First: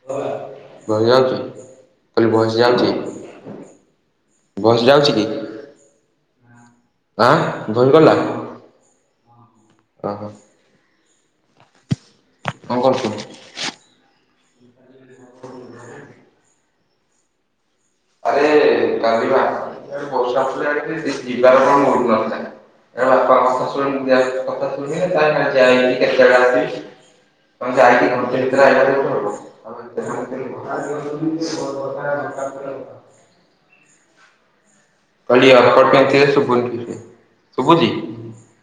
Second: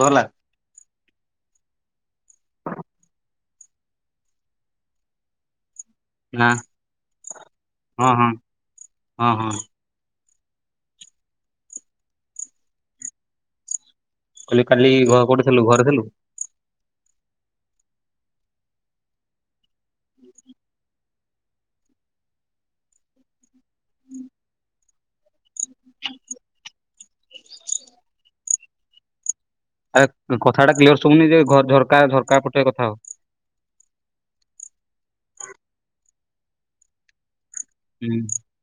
ଗଲା। ବସ୍ ଯାଉଚି ମୁଁ କହିଲି ବସ୍ ଯାଉଚି ବସ୍ ଯାଉଚି କି? ନାଁ। ଆ ଦହି ଗଲା ହଁ ହଁ ଓହୋ। କଣ କରୁଚୁ? ମୁଁ କହିଲି କାଲି କୋଉଠି ଥେଲୁ ଘରେ ଥେଲୁ? ଆରେ କାଲିବା ବର୍ଷା ହେଉଥିଲା ଯିବାର କଣ ଆରେ କଥାଟା କ୍ଲିୟର ଶୁଭୁନି ଯେ ଘ ଝରକା ଝରକା ପଟେ କଥା ହ [unintelligible] [unintelligible] [unintelligible] [inaudible] କାଲି ଆପାର୍ଟମେଣ୍ଟ ରେ ଶୁଭୁନି ଶୁଭୁଚି? ହୁଁ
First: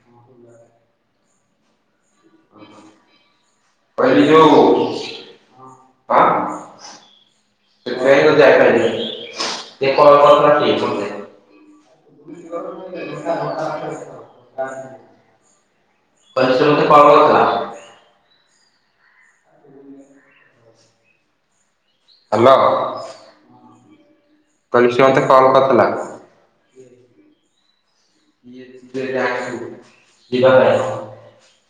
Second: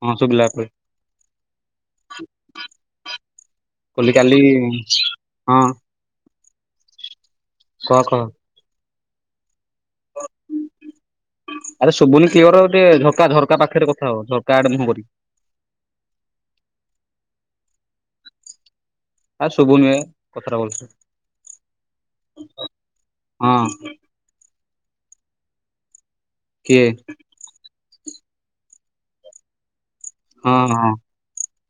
ହଁ ଶୁଭିଲା ଏବେ। କହିଲି କାଲି କହ କହ। [inaudible] [inaudible] ଆରେ ସୁୁଭୁନି କ୍ଲିଅର ଟିକେ ଝରକା-ଝରକା ପାଖେରେ କଥା ହ ଝରକା ଆଡେ ମୁଁହ କରି। [inaudible] ଆରେ ଶୁଭୁନି ବା କଥାଟା ଭଲସେ। ହାଲୋ। ହଁ। କହିଲି ସିଏ ମୋତେ କଲ୍ କରିଥିଲା। କିଏ? କିଏ ତୁ ଜାଣିଚୁ। ହଁ ହଁ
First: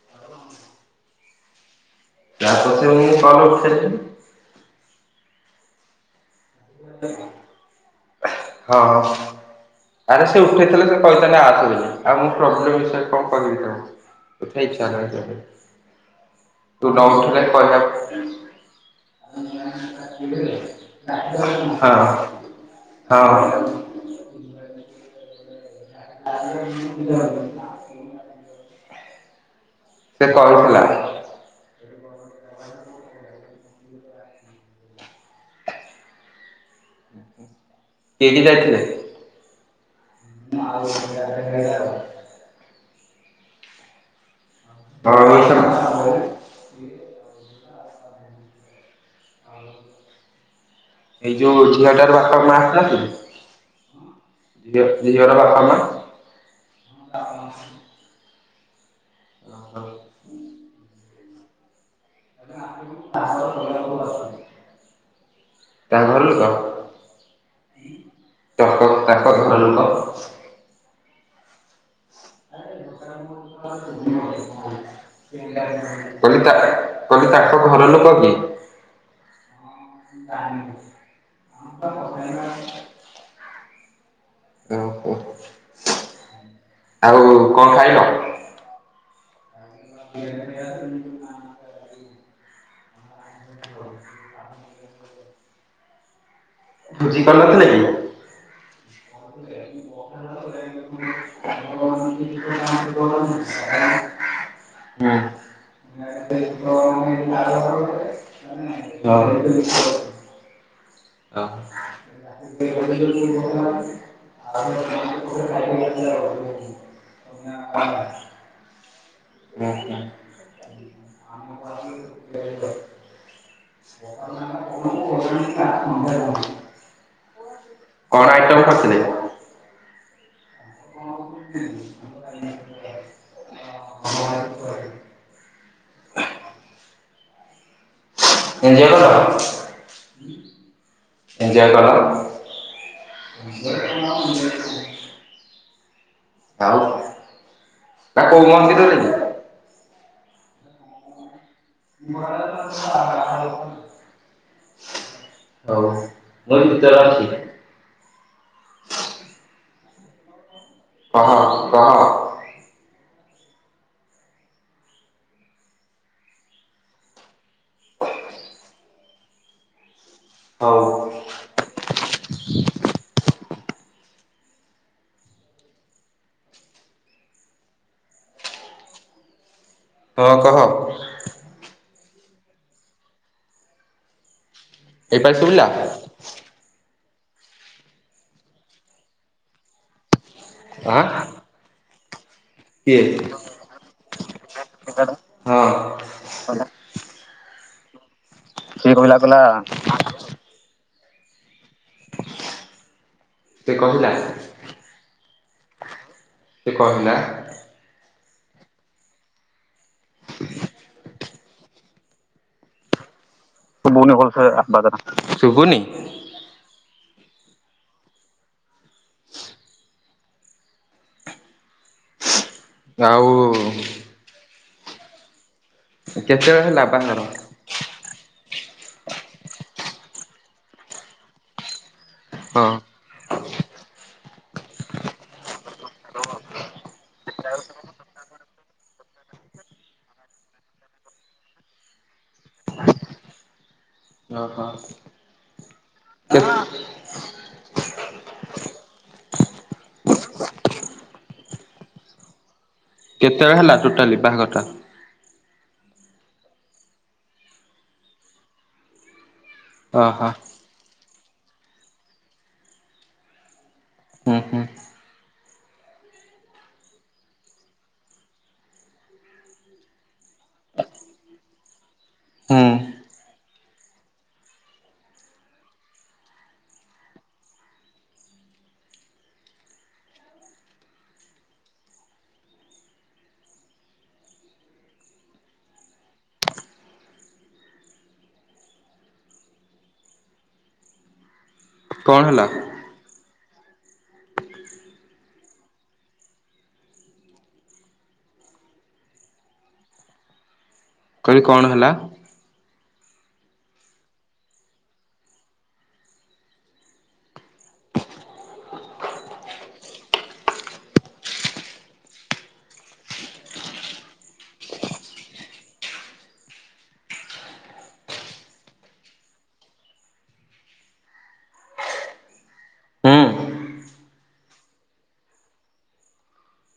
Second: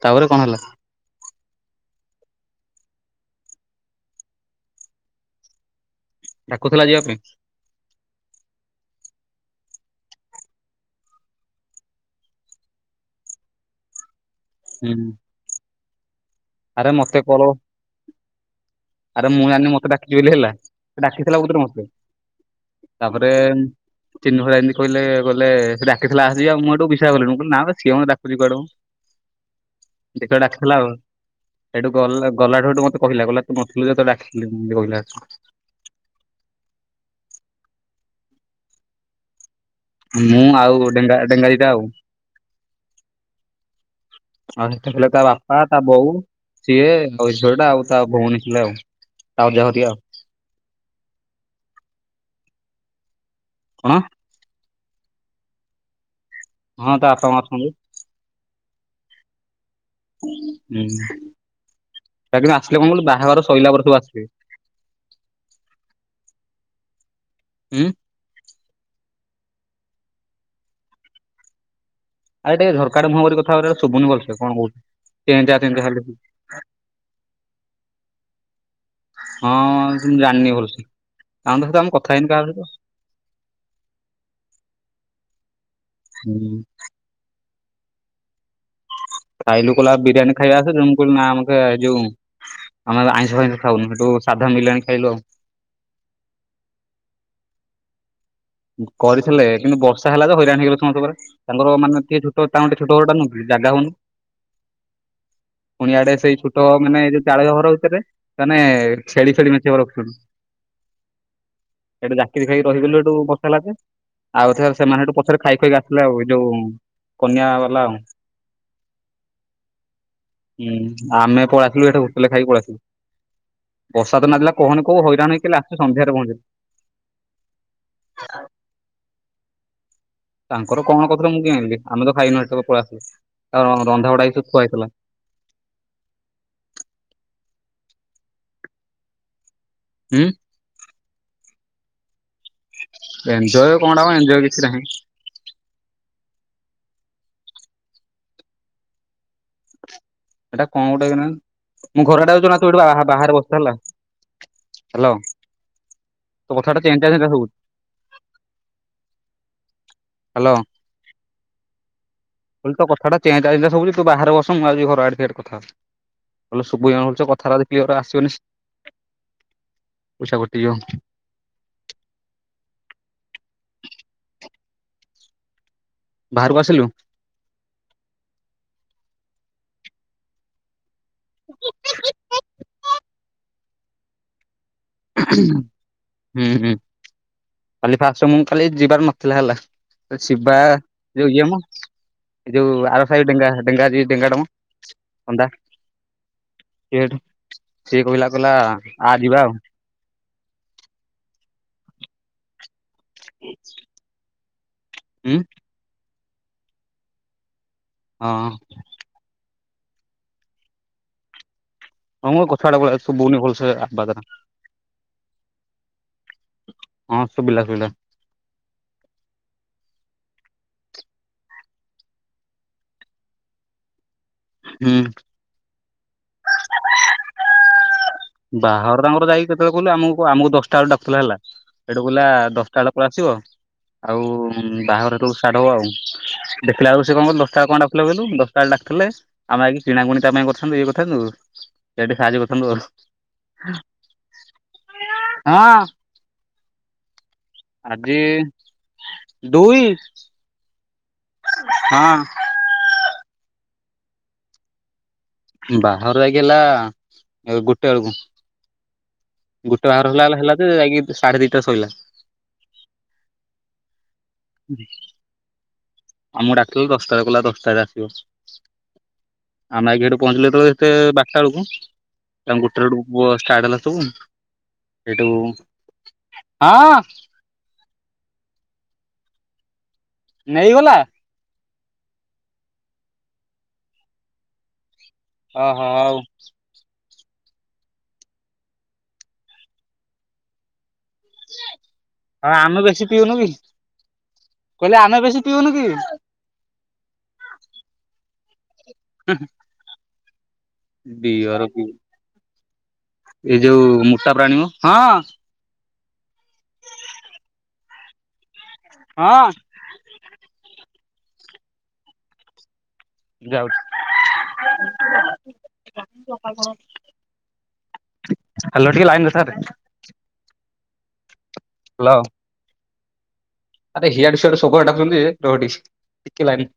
ତାପରେ କଣ ହେଲା? ତାପରେ ସିଏ ମୋ କଲ୍ ଉଠେଇଲେନି। ଡାକୁଥିଲା ଯିବା ପାଇଁ ହଁ। ଆରେ ସେ ଉଠେଇଥିଲେ ସେ କହିଥାନ୍ତେ ଆସେ ବୋଲି ଆଉ ମୋ ପ୍ରୋବ୍ଲେମ୍ ବିଷୟରେ କଣ କହିବି ତାଙ୍କୁ ହୁଁ ଆରେ ମତେ କଲ [inaudible] ଆରେ ମୁଁ ସେ ଜାଣିନି ମତେ କହିଥିଲା ଡାକିଚି କିଏ ବୋଲି କିଏ ହେଲା ସେ ଡାକିଥିଲା [inaudible] ତାପରେ ଚିନୁ ଭାଇ ଯେମିତି କହିଲେ କହିଲେ ସେ ଡାକିଥିଲା ଆସେ ଯିବା ମୁଁ ସେଠୁ ବିଶ୍ୱାସ କଲିନି ମୁଁ କହିଲି ନା ମ ସିଏ ମତେ ଡାକୁଚି କୁଆଡୁ। [inaudible] ଡାକିଥିଲା ଆଉ ସେଇଠୁ ଗଲା ଗଲାଠୁ ସେଠୁ ମତେ କହିଲା କହିଲା ତୁ ନଥିଲୁ ଯେ ତତେ ଡାକିଥିଲି ଏମିତି କହିଲା କିଏ କିଏ ଯାଇଥିଲେ? ମୁଁ ଆଉ ଡେଙ୍ଗା ଡେଙ୍ଗା ଦିଟା ଆଉ ଥିଲେ ତା ବାପା ତା ବୋଉ ସିଏ ଆଉ [inaudible] ଆଉ ତା ଭଉଣୀ ଥିଲେ ଆଉ [inaudible] ଏଇ ଯୋଉ ଝିଅଟାର ବାପା ମାଁ ତ ଥିଲେ। କଣ ଝିଅ ଝିଅର ବାପ ମାଁ? ହଁ ତା ବାପା ମାଁ ଅଛନ୍ତି। [inaudible] ହୁଁ ତାଙ୍କର ଆସିଲେ କଣ କହିଲୁ ବାହାଘର ସଇଲା ପରେ ସବୁ ଆସିବେ। ତାଙ୍କ ଘର ଲୋକ? ଉଁ। ତ କଣ ତାଙ୍କ ଘର ଲୋକ। ଆରେ ଟିକେ ଝରକାଆଡେ ମୁହଁ କରି କଥା [unintelligible] ହଉରା ଶୁଭୁନି ଭଲସେ କଣ କହୁଛୁ ଚେଁ ଚାଁ ଚେଁ ଚାଁ ଖାଲି କହିଲି ତାଙ୍କ ଘର ଲୋକ କି? ହଁଁ ମୁଁ ଜାଣିନି ଭଲ ସେ ତାଙ୍କ ସହିତ ଆମେ କଥା ହେଇନି କାହା ସହିତ। [inaudible] ହୁଁ। ଆଉ କଣ ଖାଇଲ? ଖାଇଲୁ କହିଲା ବିରିୟାନୀ ଖାଇବା ଆସେ ଯେ ମୁଁ କହିଲି ନା ମତେ ଏ ଯୋଉ ଆମେ ଏବେ ଆଇଁଷ ଫାଇଁଷ ଖାଉନୁ ସେଠୁ ସାଧା ମିଲ୍ ଆଣି ଖାଇଲୁ ଆଉ ଭୋଜି କରି ନଥିଲା କି? କରିଥିଲେ କିନ୍ତୁ ବର୍ଷା ହେଲା ତ ହଇରାଣ ହେଇଗଲେ ସମସ୍ତେ ଘରେ। ତାଙ୍କର ମାନେ ଟିକେ ଛୁଟ ତାଙ୍କ ଛୁଟ ଘରଟା ନୁହଁ କି ଜାଗ ହଉନି। ପୁଣି ଆଡେ ସେଇ ଛୋଟ ହୁଁ ମାନେ ଯୋଉ ଚାଳ ଘର ଭିତରେ ମାନେ ଛେଳି ଫେଳି ମେଞ୍ଚେ [unintelligible] ରଖିଛନ୍ତି ସେଠୁ ଜାକିରି ଖାଇକି ଓ ରହିଗଲୁ ସେଠୁ ବର୍ଷା ହେଲା ଯେ ଆଉ ଏଥର ସେମାନେ ସେଠୁ ପଛରେ [inaudible] ଖାଇ ଖାଇକି ଆସିଲେ ଆଉ ଯୋଉ କନ୍ୟା ବାଲା ଆଉ [unintelligible] [unintelligible] [unintelligible] ହୁଁ ଆମେ ପଳେଇଆସିଲୁ ସେଠୁ ହୁଟେଲ ରେ ଖାଇକି ପଳେଇଆସିଲୁ। ବର୍ଷା ତ ନାଦିଲା କହନି କୋଉ ହଇରାଣ ହେଇକି ଆସିଚୁ ସନ୍ଧ୍ୟାରେ ପହଞ୍ଚିଲୁ। କଣ ଆଉ ଆଇଟମ କରିଥିଲେ? ତାଙ୍କର କଣ କରିଥିଲେ ମୁଁ କି ଆଣିଲି ଆମେ ତ ଖାଇନୁ ପଳେଇ ଆସିଲୁ ତାର ରନ୍ଧା ବଢା ହେଇକି ସବୁ ଥୁଆ ହେଇଥିଲା। ଏଞ୍ଜୟେ କଲ? ଉଁ? ଏଞ୍ଜୟେ କଲ? ଏଞ୍ଜୟେ କଣ ଟା ମ ଏଜୟେ କିଛି ନାହିଁ। ଆଉ? ନା କୋଉ ମନ୍ଦିରରେ କି? ଏଟା କଣ ଗୋଟେ କେଜାଣି ମୁଁ ଘର ଆଡ଼େ ଆଉଛି ଅନା ତୁ ଏଇଠୁ ବାହା -ବାହାରେ ବସିଥା ହେଲା। ହାଲୋ। ହଉ ତୋ ମୁଁ କଥା ଟା ଭିତରେ ଚେଁ ଚାଁ ଚେଁ ଅଛି। ଚାଁ ଶୁଭୁଚି। ହଁ କହ। କହିଲି ତୋ କଥା ଟା ଚେଁ ଚାଁ ଚେଁ ଚାଁ ଶୁଭୁଚି ତୁ ବାହାରେ ବସ ମୁଁ ଯାଉଚି ଘର ଆଡ଼େ ସିଆଡ଼େ କଥା ହବା। ଭଲ ସୁବିଧା ମିଳୁଛି କଥାରା ଯଦି ଆସିବନି ପଇସା କଟିଯିବ। ହଉ ବାହାରକୁ ଆସିଲୁ? ହଁ କହ। [unintelligible] ଏଇପା ଶୁଭିଲା ହୁଁ ହୁଁ। କାଲି ଫାଷ୍ଟ ମୁଁ ଖାଲି ଯିବାର ନଥିଲା ହେଲା ଶିବା ଆଁ ଯୋଉ ଇଏ ମ। ଏଇ ଯୋଉ କିଏ ଆର ସାହିରୁ ଡେଙ୍ଗା ଡେଙ୍ଗା ଯିଏ ଡେଙ୍ଗା ଟା ମ। ଅଣ୍ଡା ହଁ [unintelligible] ଠୁ। ସିଏ କହିଲା କହିଲା ଆ ଯିବା ଆଉ। ହ ସେ କହିଲା ଉଁ? ସେ କହିଲା? ହଁ। ଆ ମ ଗଛ ଆଡ଼େ ପଳେଇଆ ଶୁଭୁନି ଭଲସେ ଆ। ଶୁଭୁନି? ହଁ ଶୁବିଲା ଶୁବିଲା। ଆଉ ହୁଁ। କେତେବେଳେ ହେଲା ବାହାଘର? ବାହାଘର ତାଙ୍କର ଯାଇକି କେତେବେଳେ କିହିଲୁ ଆମକୁ ଆମକୁ ଦଶଟା ବେଳୁ ଡାକୁଥିଲା ହେଲା ହେଟୁ କହିଲା ହଁ ଦଶଟା ବେଳ କୁ ଆସିବ ଆଉ ବାହାଘର ହେତେବେଳକୁ ସାର୍ଟ ହବ ଆଉ। ଦେଖିଲା ବେଳୁ ସେ କଁ କହିଲୁ ଦଶଟା ବେଳୁ କଣ ପାଇଁ ଡାକୁଥିଲେ କହିଲୁ ଦଶଟା ବେଳୁ ଡାକୁ ଥିଲେ ଆମେ ଆଇକି କିଣାକୁଣି ତା ପାଇଁ କରିଥାନ୍ତୁ ଇଏ କରିଥାନ୍ତୁ ସେଇରା ଟିକେ ସାହାଯ୍ୟ କରିଥାନ୍ତୁ ଆଉ। ଅହ ହଁ [unintelligible] ଆଜି ଦୁଇ? ହଁ। କେତେବେଳେ ହେଲା ଟୋଟାଲି ବାହାଘରଟା? ବାହାଘର ଯାଇକି ହେଲା ଏ ଗୋଟେ ବେଳକୁ ଗୋଟେ ବାହାଘର ଓହୋ ହେଲା ହେଲେ ହେଲା ଯେ ଯାଇକି ସାଢ଼େ ଦିଇଟା ରେ ସାଇଲା। ହୁଁ ହୁଁ ଆମକୁ ଡାକିଲୁ ଦଶଟାରେ କହିଲା ଦଶଟାରେ ଆସିବ। ଆମେ ଆଇକି ହେଠୁ ପହଞ୍ଚିଲୁ ହେତେବେଳେ ହେତେ ବାରଟା ବେଳକୁ। ହୁଁ ତାଙ୍କୁ ଉଠେଇଲୁ ହେଟୁ ବସ ଷ୍ଟାର୍ଟ ହେଲା ସବୁ ସେଇଠୁ ହଁ। ନେଇଗଲା? ହଁ ହଁ ଆଉ। କଣ ହେଲା ହଁ ଆମେ ବେଶୀ ପିଉନୁ କି, କହିଲେ ଆମେ ବେଶୀ ପିଉନୁ କି? ହୁଁ। କହିଲି କଣ ବିୟର ପିଉ। ହେଲା ଏଇ ଯୋଉ ମୋଟା ପ୍ରାଣୀମ ହଁ। ହଁ। ଯାଉଛି। ହାଲୋ ଟିକେ ଲାଇନରେ ଥାଆରେ। ହାଲୋ। ହୁଁ ଆରେ ହିଆଡ଼େ ସିଆଡ଼ୁ ସବୁ ଡାକୁଛନ୍ତି ଯେ ରହ ଟିକେ, ଟିକେ ଲାଇନ୍ ରେ।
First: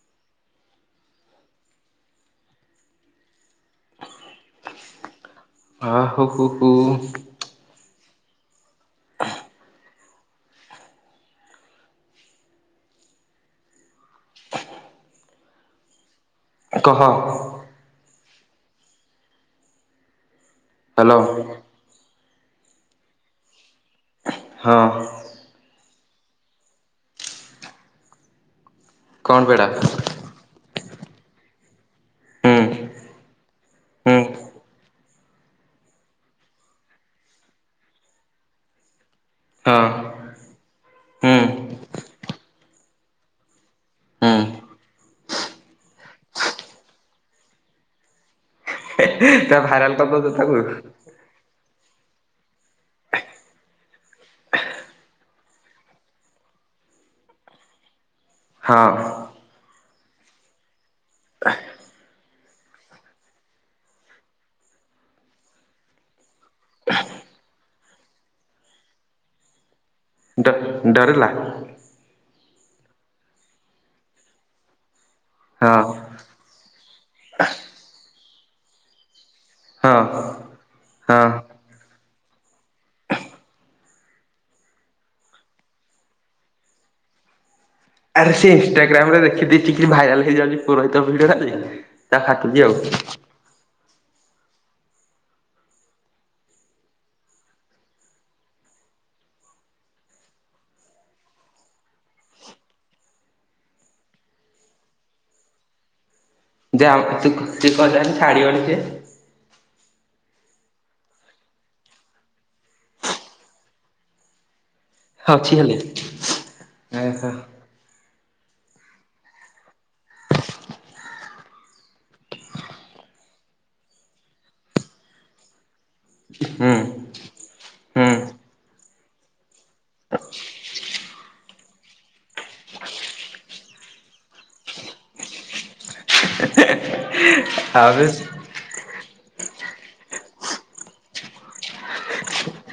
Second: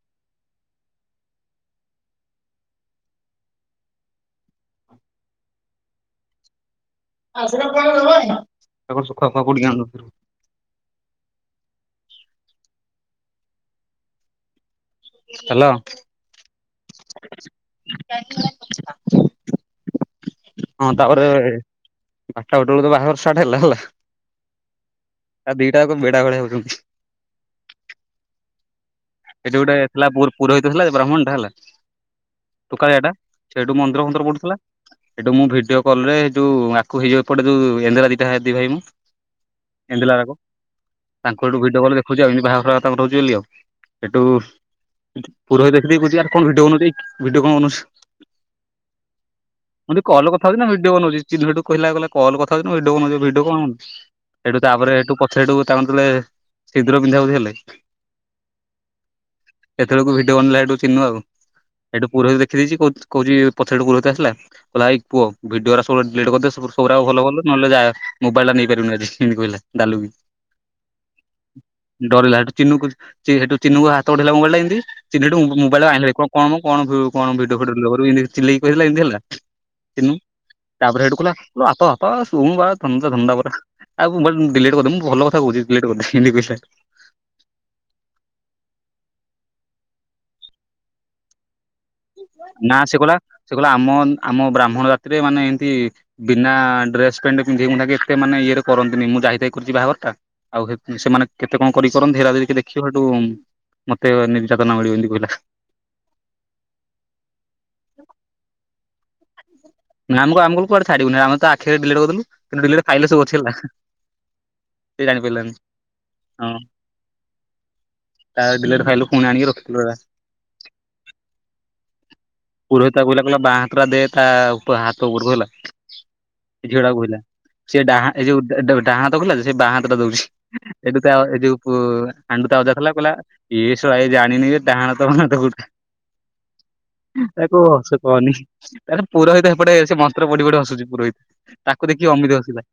ହ ହୁ ହୁ ହୁ ହୁ। ଆଉ ଶୁଖୁଆ ଫୁକୁଆ ପୋଡ଼ିକି ଆଣୂନୁ ତୁ। ହାଲୋ। କହ। [inaudible] ହଁ ତାପରେ, ବାଟା ଗୋଟେ ବେଳୁକୁ ତ ବାହାଘର ଷ୍ଟାର୍ଟ ହେଲା। ହେଲା। ହଁ। ଆ ଦିଟା ଯାକ ଭେଡ଼ା ଭଳିଆ ହଉଛନ୍ତି। କଣ ଏଠି ପେଡା ଗୋଟେ ହୁଁ ଥିଲା ପୁର ପୁରହିତ ହେଲା ଯେ ବ୍ରାହ୍ମଣଟା ହେଲା। ତୁ କାଳିଆଟା, ସେଇଠୁ ମନ୍ଦିର ହୁଁ ଫନ୍ଦିର ପଡ଼ୁଥିଲା ସେଇଠୁ ମୁଁ ଭିଡିଓ କଲ୍ ରେ, ଯୋଉ ଆକୁ ହେଇଯିବ ଏପଟେ ଯୋଉ ଏନ୍ଦରା ଦିଟା ହେ ଦି ଭାଇ ମୁଁ। ହଁ କେଁଦେଲା ତାକୁ? ହୁଁ ତାଙ୍କଠୁ ଭିଡିଓ କଲ୍ ଦେଖୁଛି ଆଉ, ଏମିତି ବାହାର ତାଙ୍କର ରହୁଛି ବୋଲି ଆଉ। ହେଠୁ ହୁଁ ପୁରହିତ ଦେଖିଦେଇ କହୁଚି ଆରେ କଣ ଭିଡିଓ ବନଉଚୁ ଏଇ ଭିଡିଓ କଣ ବନଉଚୁ। ହେ ହେ, ତା ଭା ମୁଁ କହିଲି କଲ୍ ରେ କଥା ହଉଚି ନା ଭିଡିଓ ବନଉଚି, ଚିନୁ ସେଠୁ କହିଲା, କଇଲା କଲ୍ ରେ କଥା ହଉଚି ନାଁ ଭିଡିଓ ବନଉଛି। ଭିଡିଓ କଣ ବ ସେଠୁ ତାପରେ ସେଠୁ ପଛରେଠୁ ତାଙ୍କୁ ଯେତେଳେ, ସିନ୍ଦୂର ପିନ୍ଧା ପିନ୍ଧି ହେଲେ। ହଁ। ସେତେବେଳକୁ ଭିଡିଓ ବନେଇଲା ସେଠୁ ଚିନୁ ଆଉ। ସେଠୁ ପୁରୋହିତ ଦେଖି ଦେଇଛି, କହୁଚି କହୁଚି, ପଛରେ ହେଠୁ ପୁରୋହିତ ଆସିଲା। କହିଲା ଏଇ ପୁଅ ଭିଡିଓଟା ସବୁ ଡିଲେଟ୍ କରିଦେ ସବୁଗୁରା ଭଲ ଭଲ, ନହେଲେ ଯା ମୋବାଲ ଟା ନେଇ ପାରିବୁନି ଆଜି, ଏମତି କହିଲା ଦାଲୁକି। ଡ ଡରିଲା? ଡରିଲା ହେଠୁ ଚିନୁକୁ ଚି ହେଠୁ ଚିନୁକୁ ହାତ ବଢ଼େଇଲା ମୋବାଇଲ ଟା ଏନ୍ତି। ଚିନୁ ହେଠୁ ମୋ ହଁ ମୋବାଇଲଟାକୁ ଆଣିଲାହାରି, କ କଣ ମ କଣ ଭି କଣ ଭିଡିଓ ଫିଡିଓ ଡିଲେଟ୍ କରିବୁ ଏନ୍ତି ଚିଲେଇକି କହିଦେଲା। ଏମିତି ହେଲା। ହଁ ଚିନୁ ତା ପରେ ହେଠୁ ହଁ କହିଲା, ବାପା ବାପା ସୋମ୍ବାର ଧନ୍ଦା ଧନ୍ଦା ପରା। ଆଉ ବଟ ଡିଲେଟ କରିଦମ ମୁଁ ଭଲ କଥା ବୁଝିଥିଲି ହେଠୁ [unintelligible] ଆରେ ସେ ଇଷ୍ଟାଗ୍ରାମ ରେ ଦେଖିଦେଇ ଚିକି ଭାଇରାଲ ହେଇଯାଉଚି ପୁରହିତ ଭିଡିଓ ଟାବି। ନା ସେ କୋଲା ସେ କହିଲା ଆମ ଆମ ବ୍ରାହ୍ମଣ ଜାତିରେ ମାନେ ଏନ୍ତି ବିନା ଡ୍ରେସ ପେଣ୍ଟ ପିନ୍ଧି ପୁନ୍ଧାକି ଏତେ ମାନେ ଇଏ ରେ କରନ୍ତିନି, ମୁଁ ଯାଇତାଇକି କରଚି ବାହାଘରଟା। ଆଉ କେତେ ସେମାନେ କେତେ କଣ କରି କରନ୍ତି, ହେରା ଯଦି କିଏ ଦେଖିବ ହେଠୁ ମତେ ନିର୍ଯାତନା ମିଳିବ ଏମିତି କହିଲା। ଯା ଅତୁକ୍ତି କହିଲେ ହେଲେ ଛାଡିବନି ସିଏ। ନାଁ ଆମକୁ ଆମକୁ କୁଆଡେ ଛାଡ଼ିବୁନି, ଆମେ ତ ଆଖି ରେ ଡିଲେଟ କରିଦେଲୁ, ଡିଲେଟ ଫାଇଲିରେ ସବୁଅଛି ହେଲା। ସେ ଜାଣିପାରିଲାନି ଅଛି ହେଲେ ହଁ। ହୁଁ ତା ପରେ ଡିଲେଟ ଫାଇଲରୁ ଫୁଣି ଆଣିକି ରଖଥିଲୁ [unintelligible] ପୁର ତା କହିଲା ତା ବା ହାତ ଦେ ତା ହାତ ଝଡା କ ହେିଲା ସେ ଡାହା ହୁଁ ଯଉ [unintelligible] ଡା ହାତ କହିଲା ସେ ବାଁ ହାତ ଟା ଦଉଛି ଏ ଯଉଟା କହିଲା। ଏଇଏସାଇ ଜାଣିନି ବାଁ ହାତ ମ ତ ଗୋଟେ [unintelligible] [unintelligible] ତା କହ ସେ ଆବେ କହନି ତାଲେ ପୁରା ହେଇଥା [unintelligible] ଏପଟେ ସେ ମନ୍ତ୍ର ପଢ଼ି ପଢ଼ି ହସୁଛି ପୁରହିତ ତାଙ୍କୁ ଦେଖିକି ଅମିିତ ହସିଲା।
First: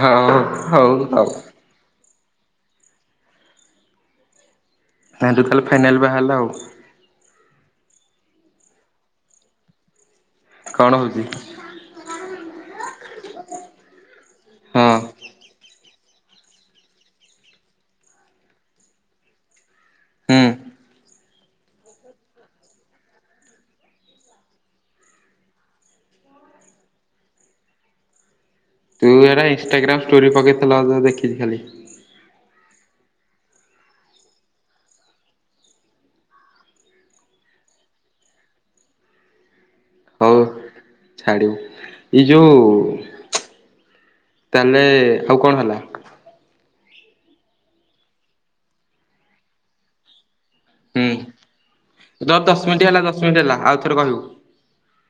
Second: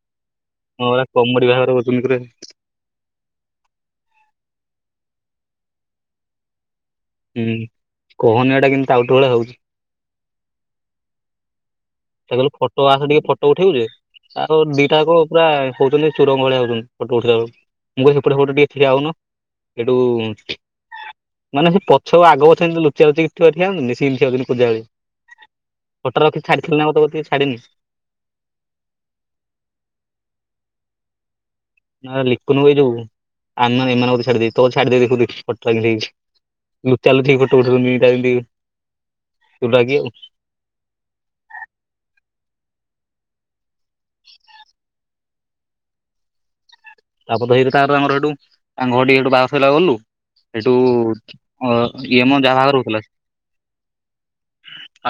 ହଉ ହଉ ହଁ ପା ହଉ କମେଡି ବାହାଘର [unintelligible] [unintelligible] ଫାଇନାଲ୍ ବାହା ହେଲା ଆଉ। ହୁଁ କୁହନହିଁ ଏଇଟା କିମିତି ପାଗଳ ହେଉଛି। କଣ ହଉଛି? ସେ କହିଲୁ ଫଟୋ ଆସ ଟିକେ ଫଟୋ ଉଠେଇେ ଆ ହଁ ଦିଟା କ ପୁରା ହଉଛନ୍ତି [unintelligible] ଚୋରଙ୍କ ଭଳିଆ ହଉଛନ୍ତି ଫଟୋ ଉଠେଇବାକୁ ମୁଁ କହିଲି ସେପଟେ ପଟେ ଟିକେ ଠିଆ ହଉନ। ହୁଁ ମାନେ ସେ ପଛ ଆଗପଛ ଏମିତି ଲୁଚା ଲୁଚି ଠିଆ [unintelligible] ଫୋଟ ରଖି ଛାଡ଼ିଥିଲି ନା ଆଉ ଟିକେ ଛାଡିନି। ତୁ ଏଇଟା ଇନଷ୍ଟାଗ୍ରାମ୍ ଷ୍ଟୋରି ପକେଇ ତୁ ଆଗ ଦେଖିବୁ ଖାଲି। ଲନ ଯୋଉ ଆମ ଏମାନଙ୍କୁ ଛାଡିଦ ଦେଇ ତ ଛାଦେ ଦେଖଟକି [unintelligible] ଲୁଚା ଲୁଚି ହେଇକି ଫଟୋ ଉଠଉଛନ୍ତି ଏମିତି [unintelligible] ଆଉ। ଛାଡ଼ ଏଇ ଯଉ ତାହେଲେ ଆଉ କଣ ହେଲା? ତାପରେ ଧଇରେ ତା ଆମର ସେଇଠୁ ତା ଘର ଟିକେଇଠୁ ବାଘ ସରବାକୁ ଗଲୁ [unintelligible] ଏଇସବୁ ହୁଁ ଅ ଇଏ ମ ଦଶ ଦଶ ଯାହା ମିନିଟ୍ ଘରେ ହେଲା ର। ଦଶ ମିନିଟ୍ ହେଲା ଆଉଥରେ କହିବୁ।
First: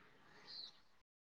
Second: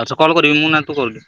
ଆଉଥରେ କଲ୍ କରିବି ମୁଁ ନାଁ ତୁ କଇଲୁ?